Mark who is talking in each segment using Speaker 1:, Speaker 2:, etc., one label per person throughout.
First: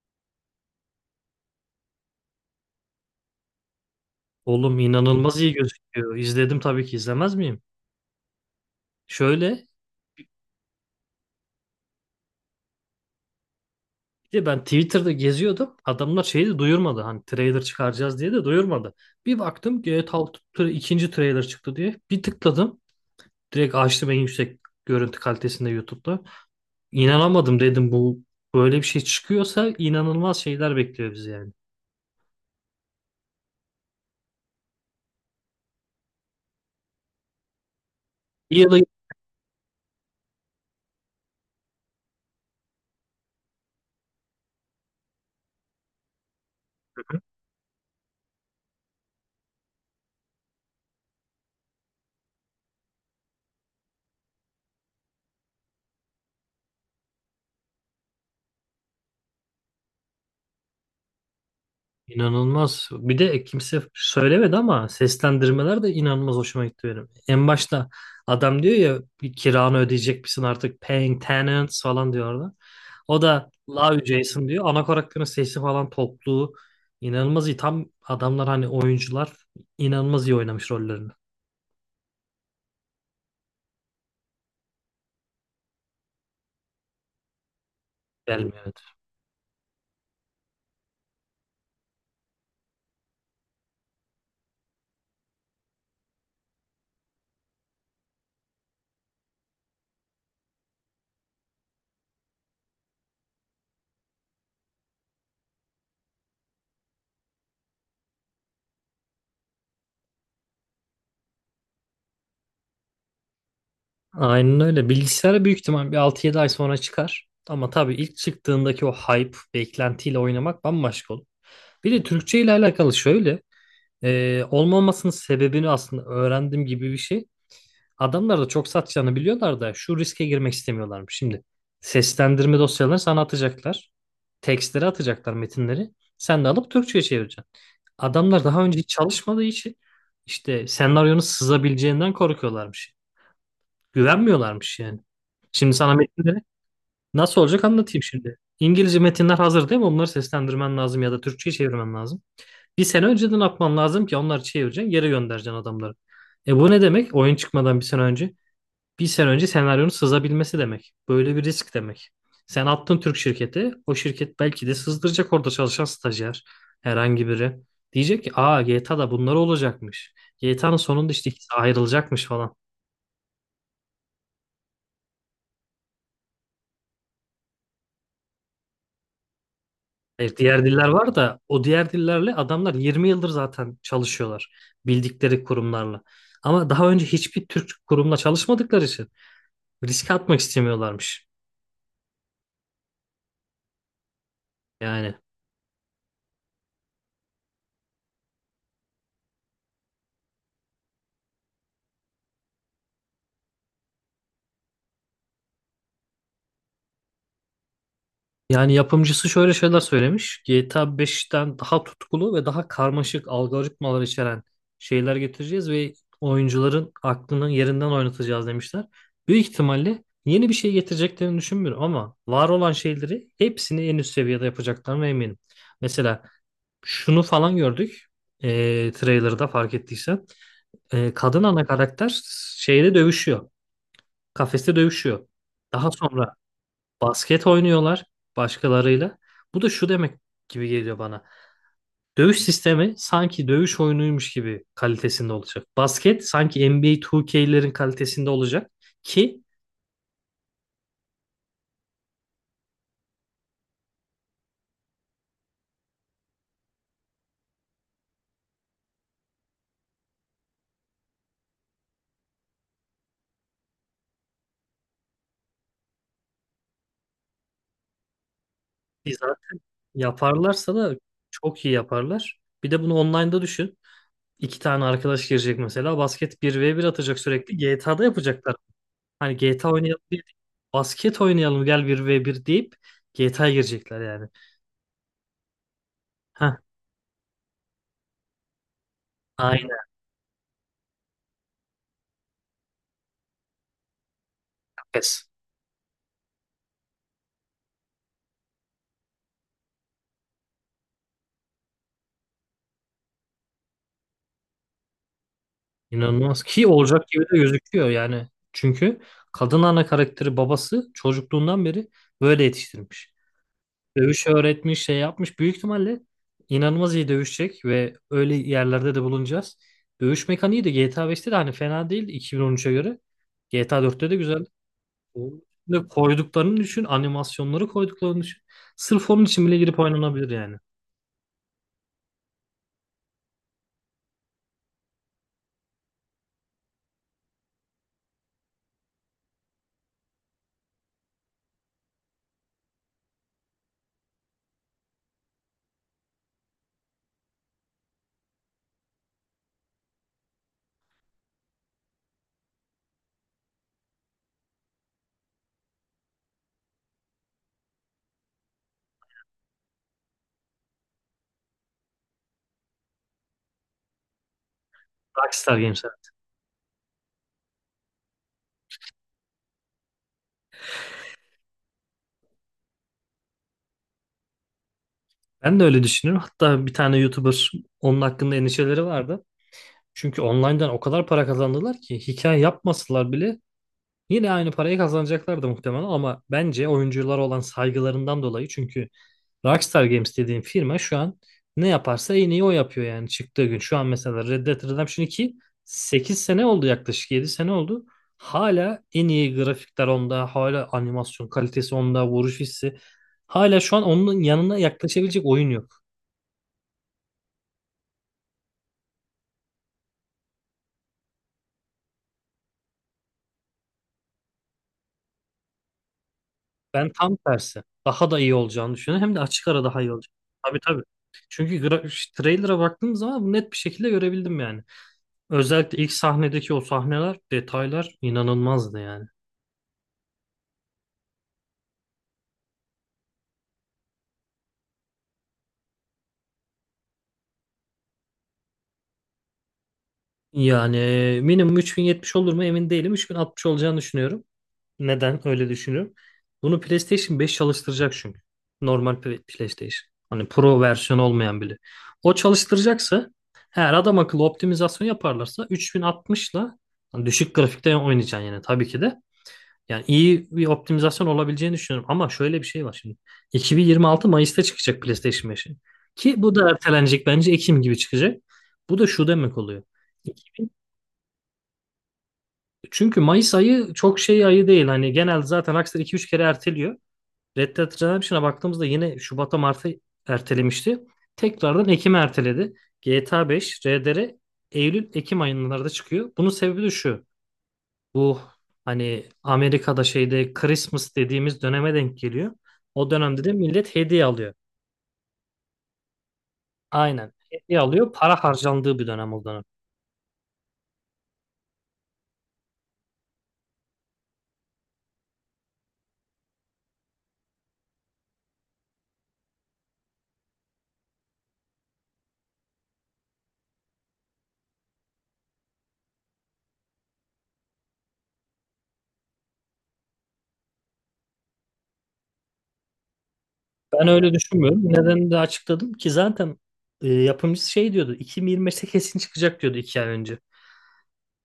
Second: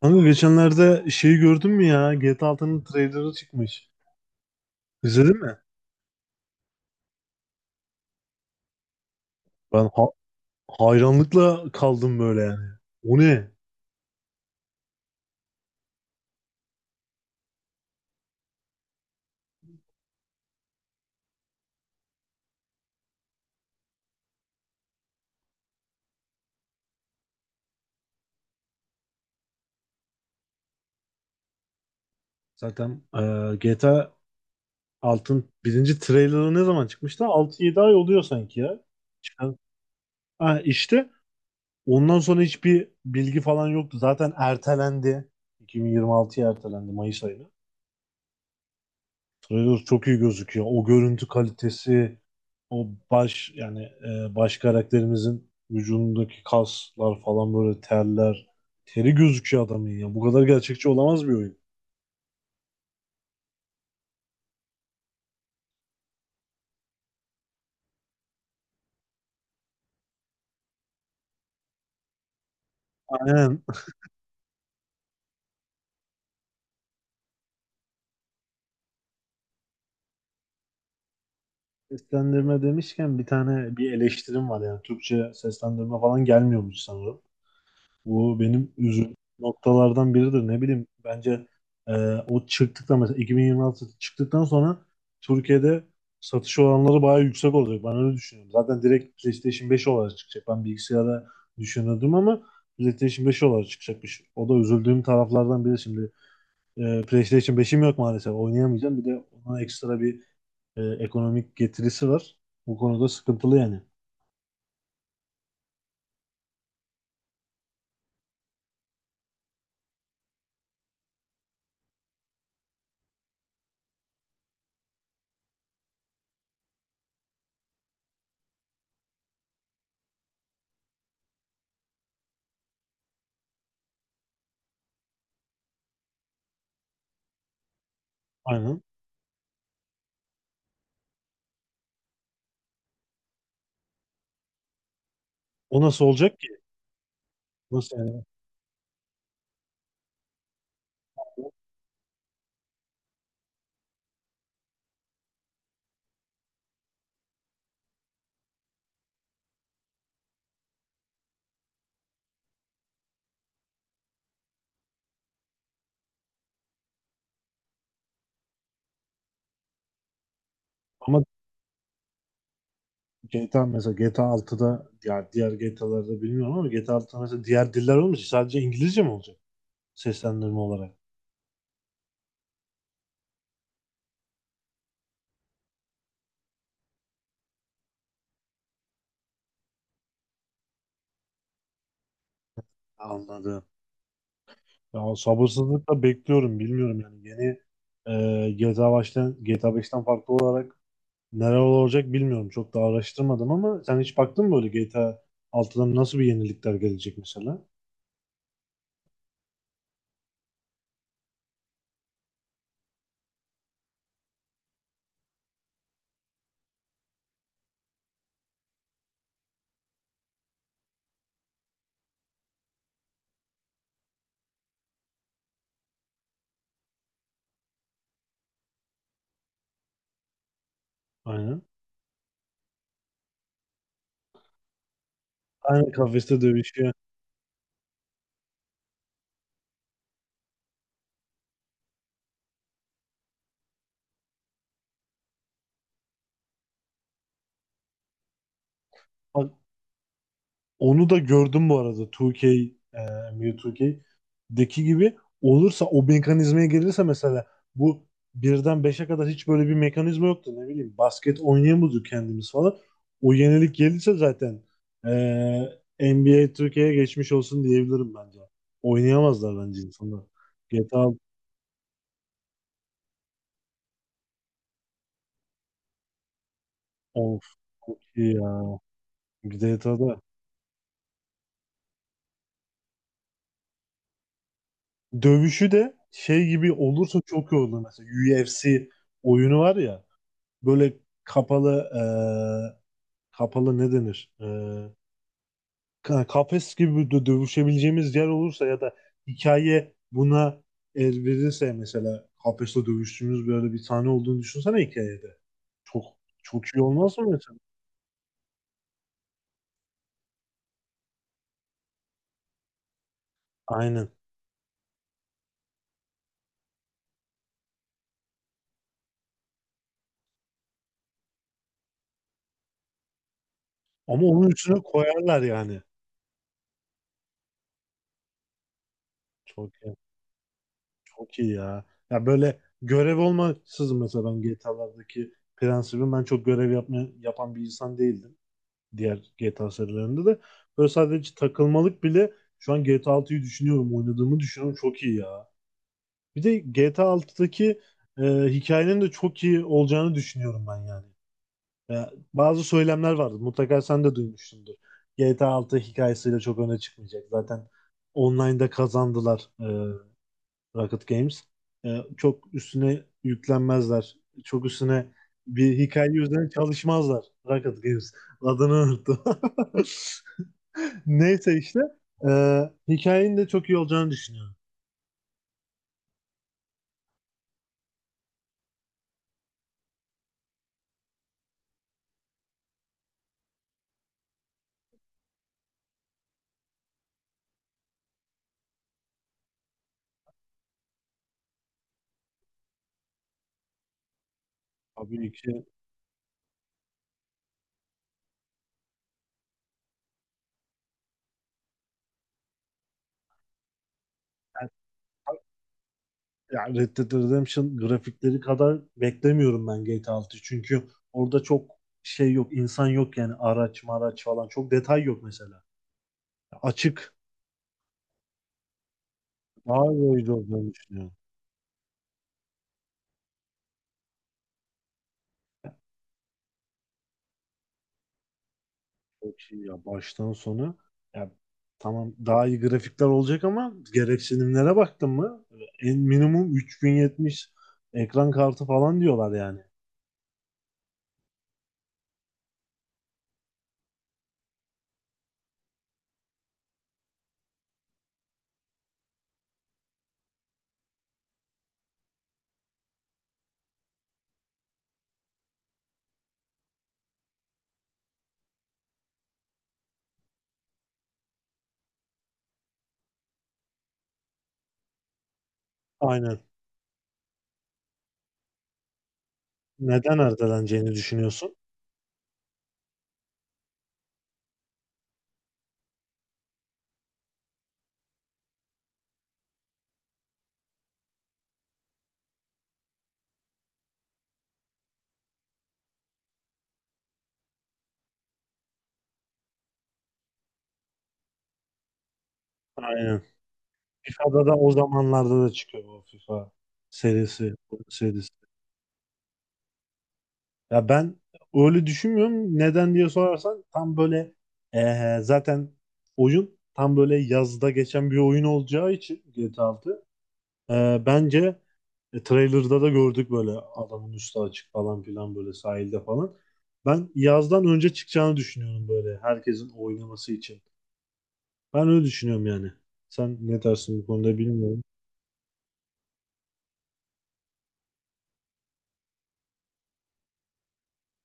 Speaker 1: Kanka geçenlerde şeyi gördün mü ya? GTA altının trailerı çıkmış.
Speaker 2: Oğlum inanılmaz
Speaker 1: İzledin
Speaker 2: iyi
Speaker 1: mi?
Speaker 2: gözüküyor. İzledim, tabii ki izlemez miyim? Şöyle,
Speaker 1: Ben hayranlıkla kaldım böyle yani. O ne?
Speaker 2: bir de ben Twitter'da geziyordum. Adamlar şeyi de duyurmadı. Hani trailer çıkaracağız diye de duyurmadı. Bir baktım GTA 6 ikinci trailer çıktı diye. Bir tıkladım. Direkt açtım en yüksek görüntü kalitesinde YouTube'da. İnanamadım, dedim bu böyle bir şey çıkıyorsa inanılmaz şeyler bekliyor bizi yani.
Speaker 1: Zaten GTA 6'nın birinci trailerı ne zaman çıkmıştı? Altı yedi ay oluyor
Speaker 2: İyi
Speaker 1: sanki
Speaker 2: ya da
Speaker 1: ya. Çıkan. Ha, işte ondan sonra hiçbir bilgi falan yoktu. Zaten ertelendi. 2026'ya ertelendi Mayıs ayına. Trailer çok iyi gözüküyor. O görüntü kalitesi, o baş yani baş karakterimizin vücudundaki kaslar falan böyle terler. Teri gözüküyor adamın ya. Bu kadar gerçekçi olamaz bir oyun.
Speaker 2: İnanılmaz. Bir de kimse söylemedi ama seslendirmeler de inanılmaz hoşuma gitti benim. En başta adam diyor ya, bir kiranı ödeyecek misin artık, paying tenants falan diyor orada. O da
Speaker 1: Aynen.
Speaker 2: Love Jason diyor. Ana karakterin sesi falan topluğu inanılmaz iyi. Tam adamlar hani oyuncular inanılmaz iyi oynamış rollerini.
Speaker 1: Seslendirme demişken bir tane bir eleştirim var yani. Türkçe seslendirme falan gelmiyormuş sanırım. Bu
Speaker 2: Gelmiyor.
Speaker 1: benim
Speaker 2: Evet.
Speaker 1: üzüldüğüm noktalardan biridir. Ne bileyim bence e, o çıktıktan mesela 2026 çıktıktan sonra Türkiye'de satış oranları bayağı yüksek olacak. Ben öyle düşünüyorum. Zaten direkt PlayStation 5 olarak çıkacak. Ben bilgisayara düşünüyordum ama PlayStation 5 olarak çıkacakmış. O da üzüldüğüm taraflardan biri şimdi. PlayStation 5'im yok maalesef. Oynayamayacağım. Bir de ona ekstra bir ekonomik getirisi var. Bu konuda sıkıntılı yani.
Speaker 2: Aynen öyle. Bilgisayara büyük ihtimal bir altı yedi ay sonra çıkar. Ama tabii ilk çıktığındaki o hype, beklentiyle oynamak bambaşka olur. Bir de Türkçe ile alakalı şöyle. Olmamasının sebebini aslında öğrendim gibi bir şey. Adamlar da çok satacağını biliyorlar da şu riske girmek istemiyorlarmış. Şimdi seslendirme dosyalarını sana atacaklar. Tekstleri atacaklar, metinleri. Sen de alıp Türkçe'ye çevireceksin. Adamlar daha önce
Speaker 1: Aynen.
Speaker 2: hiç çalışmadığı için işte senaryonun sızabileceğinden korkuyorlarmış. Güvenmiyorlarmış yani. Şimdi
Speaker 1: O
Speaker 2: sana
Speaker 1: nasıl
Speaker 2: metinleri
Speaker 1: olacak ki?
Speaker 2: nasıl olacak
Speaker 1: Nasıl
Speaker 2: anlatayım
Speaker 1: yani?
Speaker 2: şimdi. İngilizce metinler hazır değil mi? Onları seslendirmen lazım ya da Türkçe'ye çevirmen lazım. Bir sene önceden atman lazım ki onları çevireceksin, geri göndereceksin adamları. E bu ne demek? Oyun çıkmadan bir sene önce. Bir sene önce senaryonun sızabilmesi demek. Böyle bir risk demek. Sen attın Türk şirketi, o şirket belki de sızdıracak, orada çalışan stajyer, herhangi biri. Diyecek ki, aa G T A da bunlar olacakmış. GTA'nın sonunda
Speaker 1: Ama
Speaker 2: işte ikisi ayrılacakmış falan.
Speaker 1: GTA mesela GTA altıda ya diğer GTA'larda bilmiyorum ama GTA altıda mesela diğer diller olmayacak. Sadece İngilizce mi olacak?
Speaker 2: Hayır,
Speaker 1: Seslendirme
Speaker 2: diğer diller
Speaker 1: olarak.
Speaker 2: var da o diğer dillerle adamlar 20 yıldır zaten çalışıyorlar. Bildikleri kurumlarla. Ama daha önce hiçbir Türk kurumla çalışmadıkları için risk atmak istemiyorlarmış.
Speaker 1: Anladım.
Speaker 2: Yani
Speaker 1: Ya sabırsızlıkla bekliyorum. Bilmiyorum yani yeni GTA 5'ten farklı olarak neler olacak bilmiyorum. Çok da araştırmadım ama sen hiç baktın mı böyle GTA 6'dan nasıl bir yenilikler gelecek mesela?
Speaker 2: yapımcısı şöyle şeyler söylemiş. GTA 5'ten daha tutkulu ve daha karmaşık algoritmalar içeren şeyler getireceğiz ve oyuncuların aklını yerinden oynatacağız demişler. Büyük ihtimalle yeni bir şey getireceklerini düşünmüyorum ama var olan şeyleri hepsini en üst seviyede yapacaklarına eminim. Mesela şunu falan gördük. Trailer'da fark ettiysen. Kadın
Speaker 1: Aynen.
Speaker 2: ana karakter şeyde dövüşüyor. Kafeste dövüşüyor. Daha
Speaker 1: Aynen
Speaker 2: sonra
Speaker 1: kafeste dövüşüyor.
Speaker 2: basket oynuyorlar başkalarıyla. Bu da şu demek gibi geliyor bana. Dövüş sistemi sanki dövüş oyunuymuş gibi kalitesinde olacak. Basket sanki NBA 2K'lerin kalitesinde olacak ki
Speaker 1: Bak, onu da gördüm bu arada 2K, NBA 2K'deki gibi olursa o mekanizmaya gelirse mesela bu birden beşe kadar hiç böyle bir mekanizma yoktu ne bileyim basket oynayamıyorduk kendimiz falan. O yenilik gelirse zaten e, NBA 2K'ye geçmiş olsun diyebilirim bence.
Speaker 2: biz zaten
Speaker 1: Oynayamazlar bence insanlar.
Speaker 2: yaparlarsa da
Speaker 1: GTA
Speaker 2: çok iyi yaparlar. Bir de bunu online'da düşün. İki tane arkadaş girecek mesela, basket bir ve bir atacak
Speaker 1: of
Speaker 2: sürekli.
Speaker 1: çok
Speaker 2: GTA'da
Speaker 1: iyi
Speaker 2: yapacaklar.
Speaker 1: ya.
Speaker 2: Hani GTA oynayalım
Speaker 1: GTA'da
Speaker 2: diye değil, basket oynayalım gel bir ve bir deyip GTA'ya girecekler yani.
Speaker 1: dövüşü de şey
Speaker 2: Heh,
Speaker 1: gibi olursa çok iyi olur mesela UFC oyunu var
Speaker 2: aynen.
Speaker 1: ya böyle kapalı kapalı ne denir? E,
Speaker 2: Pes.
Speaker 1: ka- kafes gibi de dövüşebileceğimiz yer olursa ya da hikaye buna el verirse mesela kafeste dövüştüğümüz böyle bir sahne olduğunu düşünsene hikayede. Çok
Speaker 2: İnanılmaz, ki
Speaker 1: çok iyi
Speaker 2: olacak
Speaker 1: olmaz
Speaker 2: gibi
Speaker 1: mı
Speaker 2: de
Speaker 1: mesela?
Speaker 2: gözüküyor yani. Çünkü kadın ana karakteri babası çocukluğundan beri böyle yetiştirmiş.
Speaker 1: Aynen.
Speaker 2: Dövüş öğretmiş, şey yapmış. Büyük ihtimalle inanılmaz iyi dövüşecek ve öyle yerlerde de bulunacağız. Dövüş mekaniği de GTA 5'te de hani fena değil 2013'e göre. GTA 4'te de
Speaker 1: Ama
Speaker 2: güzel.
Speaker 1: onun üstüne koyarlar yani.
Speaker 2: Ve koyduklarını düşün, animasyonları koyduklarını düşün. Sırf onun için bile
Speaker 1: Çok
Speaker 2: girip
Speaker 1: iyi,
Speaker 2: oynanabilir yani.
Speaker 1: çok iyi ya. Ya böyle görev olmaksızın mesela ben GTA'lardaki prensibim ben çok görev yapma, yapan bir insan değildim. Diğer GTA serilerinde de. Böyle sadece takılmalık bile şu an GTA altıyı düşünüyorum. Oynadığımı düşünüyorum. Çok iyi ya. Bir de GTA altıdaki e, hikayenin de çok iyi olacağını düşünüyorum ben yani. Ya, bazı söylemler vardı. Mutlaka sen de duymuşsundur. GTA 6 hikayesiyle çok öne çıkmayacak. Zaten online'da kazandılar Rocket Games. Çok üstüne yüklenmezler. Çok üstüne
Speaker 2: Rockstar
Speaker 1: bir
Speaker 2: Games'e.
Speaker 1: hikaye üzerine çalışmazlar. Rocket Games. Adını unuttum. Neyse işte e, hikayenin de çok iyi olacağını düşünüyorum.
Speaker 2: Ben de öyle düşünüyorum. Hatta bir tane YouTuber onun hakkında endişeleri vardı. Çünkü online'dan o kadar para kazandılar ki hikaye yapmasalar bile yine aynı parayı kazanacaklardı muhtemelen, ama bence oyunculara olan saygılarından dolayı, çünkü Rockstar Games dediğim firma şu an ne yaparsa en iyi o yapıyor yani çıktığı gün. Şu an mesela Red Dead Redemption
Speaker 1: Tabii
Speaker 2: 2
Speaker 1: ki
Speaker 2: 8 sene oldu, yaklaşık 7 sene oldu. Hala en iyi grafikler onda, hala animasyon kalitesi onda, vuruş hissi. Hala şu an onun yanına
Speaker 1: yani
Speaker 2: yaklaşabilecek oyun yok.
Speaker 1: yani Red Dead Redemption grafikleri kadar beklemiyorum ben GTA 6'yı. Çünkü orada çok şey yok, insan yok yani araç maraç falan. Çok detay yok mesela.
Speaker 2: Ben
Speaker 1: Açık,
Speaker 2: tam tersi. Daha da iyi olacağını düşünüyorum. Hem de açık ara daha iyi
Speaker 1: daha iyi
Speaker 2: olacak.
Speaker 1: oyuncu
Speaker 2: Tabii
Speaker 1: olacağını
Speaker 2: tabii.
Speaker 1: düşünüyorum.
Speaker 2: Çünkü trailer'a baktığım zaman bunu net bir şekilde görebildim yani. Özellikle ilk sahnedeki o sahneler, detaylar inanılmazdı yani.
Speaker 1: Çok iyi ya baştan sona. Ya, tamam daha iyi grafikler olacak ama gereksinimlere baktın mı? En minimum 3070 ekran kartı falan diyorlar yani.
Speaker 2: Yani minimum 3070 olur mu, emin değilim. 3060 olacağını düşünüyorum. Neden öyle düşünüyorum? Bunu PlayStation 5 çalıştıracak çünkü. Normal PlayStation. Hani Pro versiyonu olmayan bile. O çalıştıracaksa eğer, adam akıllı optimizasyon yaparlarsa 3060'la hani düşük grafikte oynayacaksın yani tabii ki de. Yani iyi bir optimizasyon olabileceğini düşünüyorum. Ama şöyle bir şey var şimdi. 2026 Mayıs'ta çıkacak PlayStation 5'in. Ki bu
Speaker 1: Aynen.
Speaker 2: da ertelenecek bence, Ekim gibi çıkacak. Bu da şu demek oluyor.
Speaker 1: Neden
Speaker 2: 2000
Speaker 1: erteleneceğini düşünüyorsun?
Speaker 2: Çünkü Mayıs ayı çok şey ayı değil. Hani genelde zaten Rockstar iki üç kere erteliyor. Red Dead Redemption'a baktığımızda yine Şubat'a, Mart'a ertelemişti. Tekrardan Ekim'e erteledi. GTA 5, RDR Eylül-Ekim aylarında çıkıyor. Bunun sebebi de şu. Bu hani Amerika'da şeyde Christmas dediğimiz döneme denk geliyor. O
Speaker 1: Aynen.
Speaker 2: dönemde de millet hediye alıyor.
Speaker 1: FIFA'da da o zamanlarda da çıkıyor o FIFA
Speaker 2: Aynen.
Speaker 1: serisi,
Speaker 2: Hediye
Speaker 1: bu
Speaker 2: alıyor. Para
Speaker 1: serisi.
Speaker 2: harcandığı bir dönem o dönem.
Speaker 1: Ya ben öyle düşünmüyorum. Neden diye sorarsan tam böyle Zaten oyun tam böyle yazda geçen bir oyun olacağı için GTA 6. Bence trailer'da da gördük böyle adamın üstü açık falan filan böyle sahilde falan. Ben yazdan önce çıkacağını düşünüyorum böyle herkesin oynaması için. Ben öyle düşünüyorum yani. Sen ne
Speaker 2: Ben
Speaker 1: dersin bu
Speaker 2: öyle
Speaker 1: konuda
Speaker 2: düşünmüyorum.
Speaker 1: bilmiyorum.
Speaker 2: Nedenini de açıkladım ki zaten. Yapımcısı şey diyordu, 2025'te kesin çıkacak diyordu iki ay önce.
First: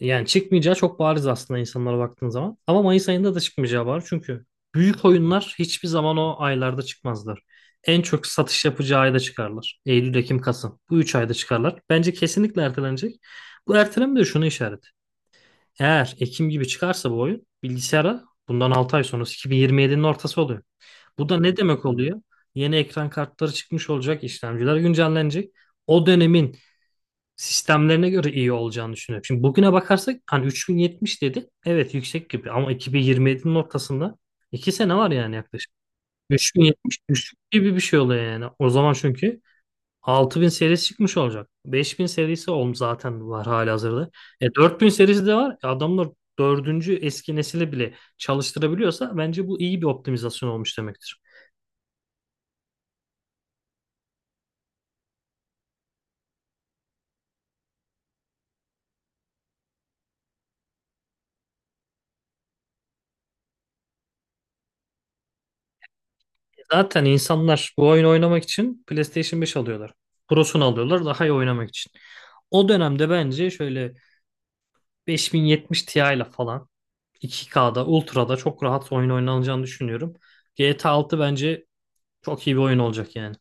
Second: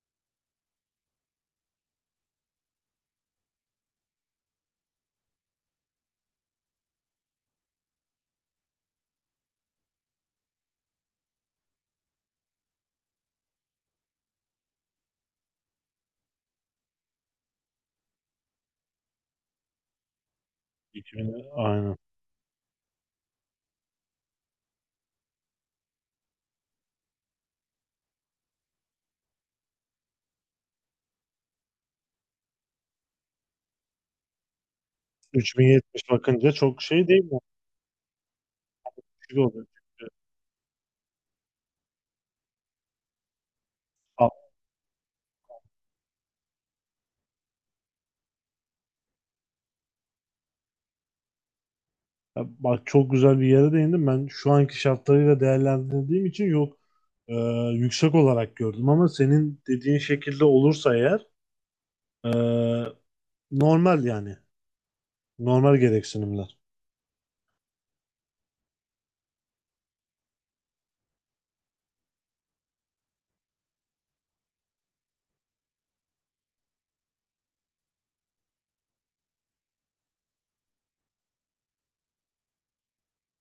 Speaker 2: Yani çıkmayacağı çok bariz aslında insanlara baktığın zaman. Ama Mayıs ayında da çıkmayacağı var. Çünkü büyük oyunlar hiçbir zaman o aylarda çıkmazlar. En çok satış yapacağı ayda çıkarlar. Eylül, Ekim, Kasım. Bu üç ayda çıkarlar. Bence kesinlikle ertelenecek. Bu erteleme de şunu işaret. Eğer Ekim gibi çıkarsa bu oyun, bilgisayara bundan 6 ay sonrası 2027'nin ortası oluyor. Bu da
Speaker 1: 2000,
Speaker 2: ne demek
Speaker 1: aynen.
Speaker 2: oluyor? Yeni ekran kartları çıkmış olacak, işlemciler güncellenecek. O dönemin sistemlerine göre iyi olacağını düşünüyorum. Şimdi bugüne bakarsak hani 3070 dedi. Evet yüksek gibi, ama 2027'nin ortasında 2 sene var yani
Speaker 1: Üç bin
Speaker 2: yaklaşık.
Speaker 1: yetmiş bakınca çok
Speaker 2: 3070
Speaker 1: şey değil mi?
Speaker 2: düşük gibi bir şey oluyor yani. O zaman
Speaker 1: Düşük
Speaker 2: çünkü
Speaker 1: oluyor. Çünkü-
Speaker 2: 6000 serisi çıkmış olacak. 5000 serisi zaten var halihazırda.
Speaker 1: Aa,
Speaker 2: E 4000 serisi de var. Adamlar dördüncü eski nesile bile çalıştırabiliyorsa bence bu iyi bir optimizasyon olmuş demektir.
Speaker 1: bak çok güzel bir yere değindim. Ben şu anki şartlarıyla değerlendirdiğim için yok e, yüksek olarak gördüm ama senin dediğin şekilde olursa eğer e, normal yani. Normal gereksinimler.
Speaker 2: Zaten insanlar bu oyunu oynamak için PlayStation 5 alıyorlar. Pro'sunu alıyorlar daha iyi oynamak için. O dönemde bence şöyle 5070 Ti ile falan 2K'da, Ultra'da çok rahat oyun oynanacağını düşünüyorum. GTA 6 bence çok iyi bir oyun olacak yani.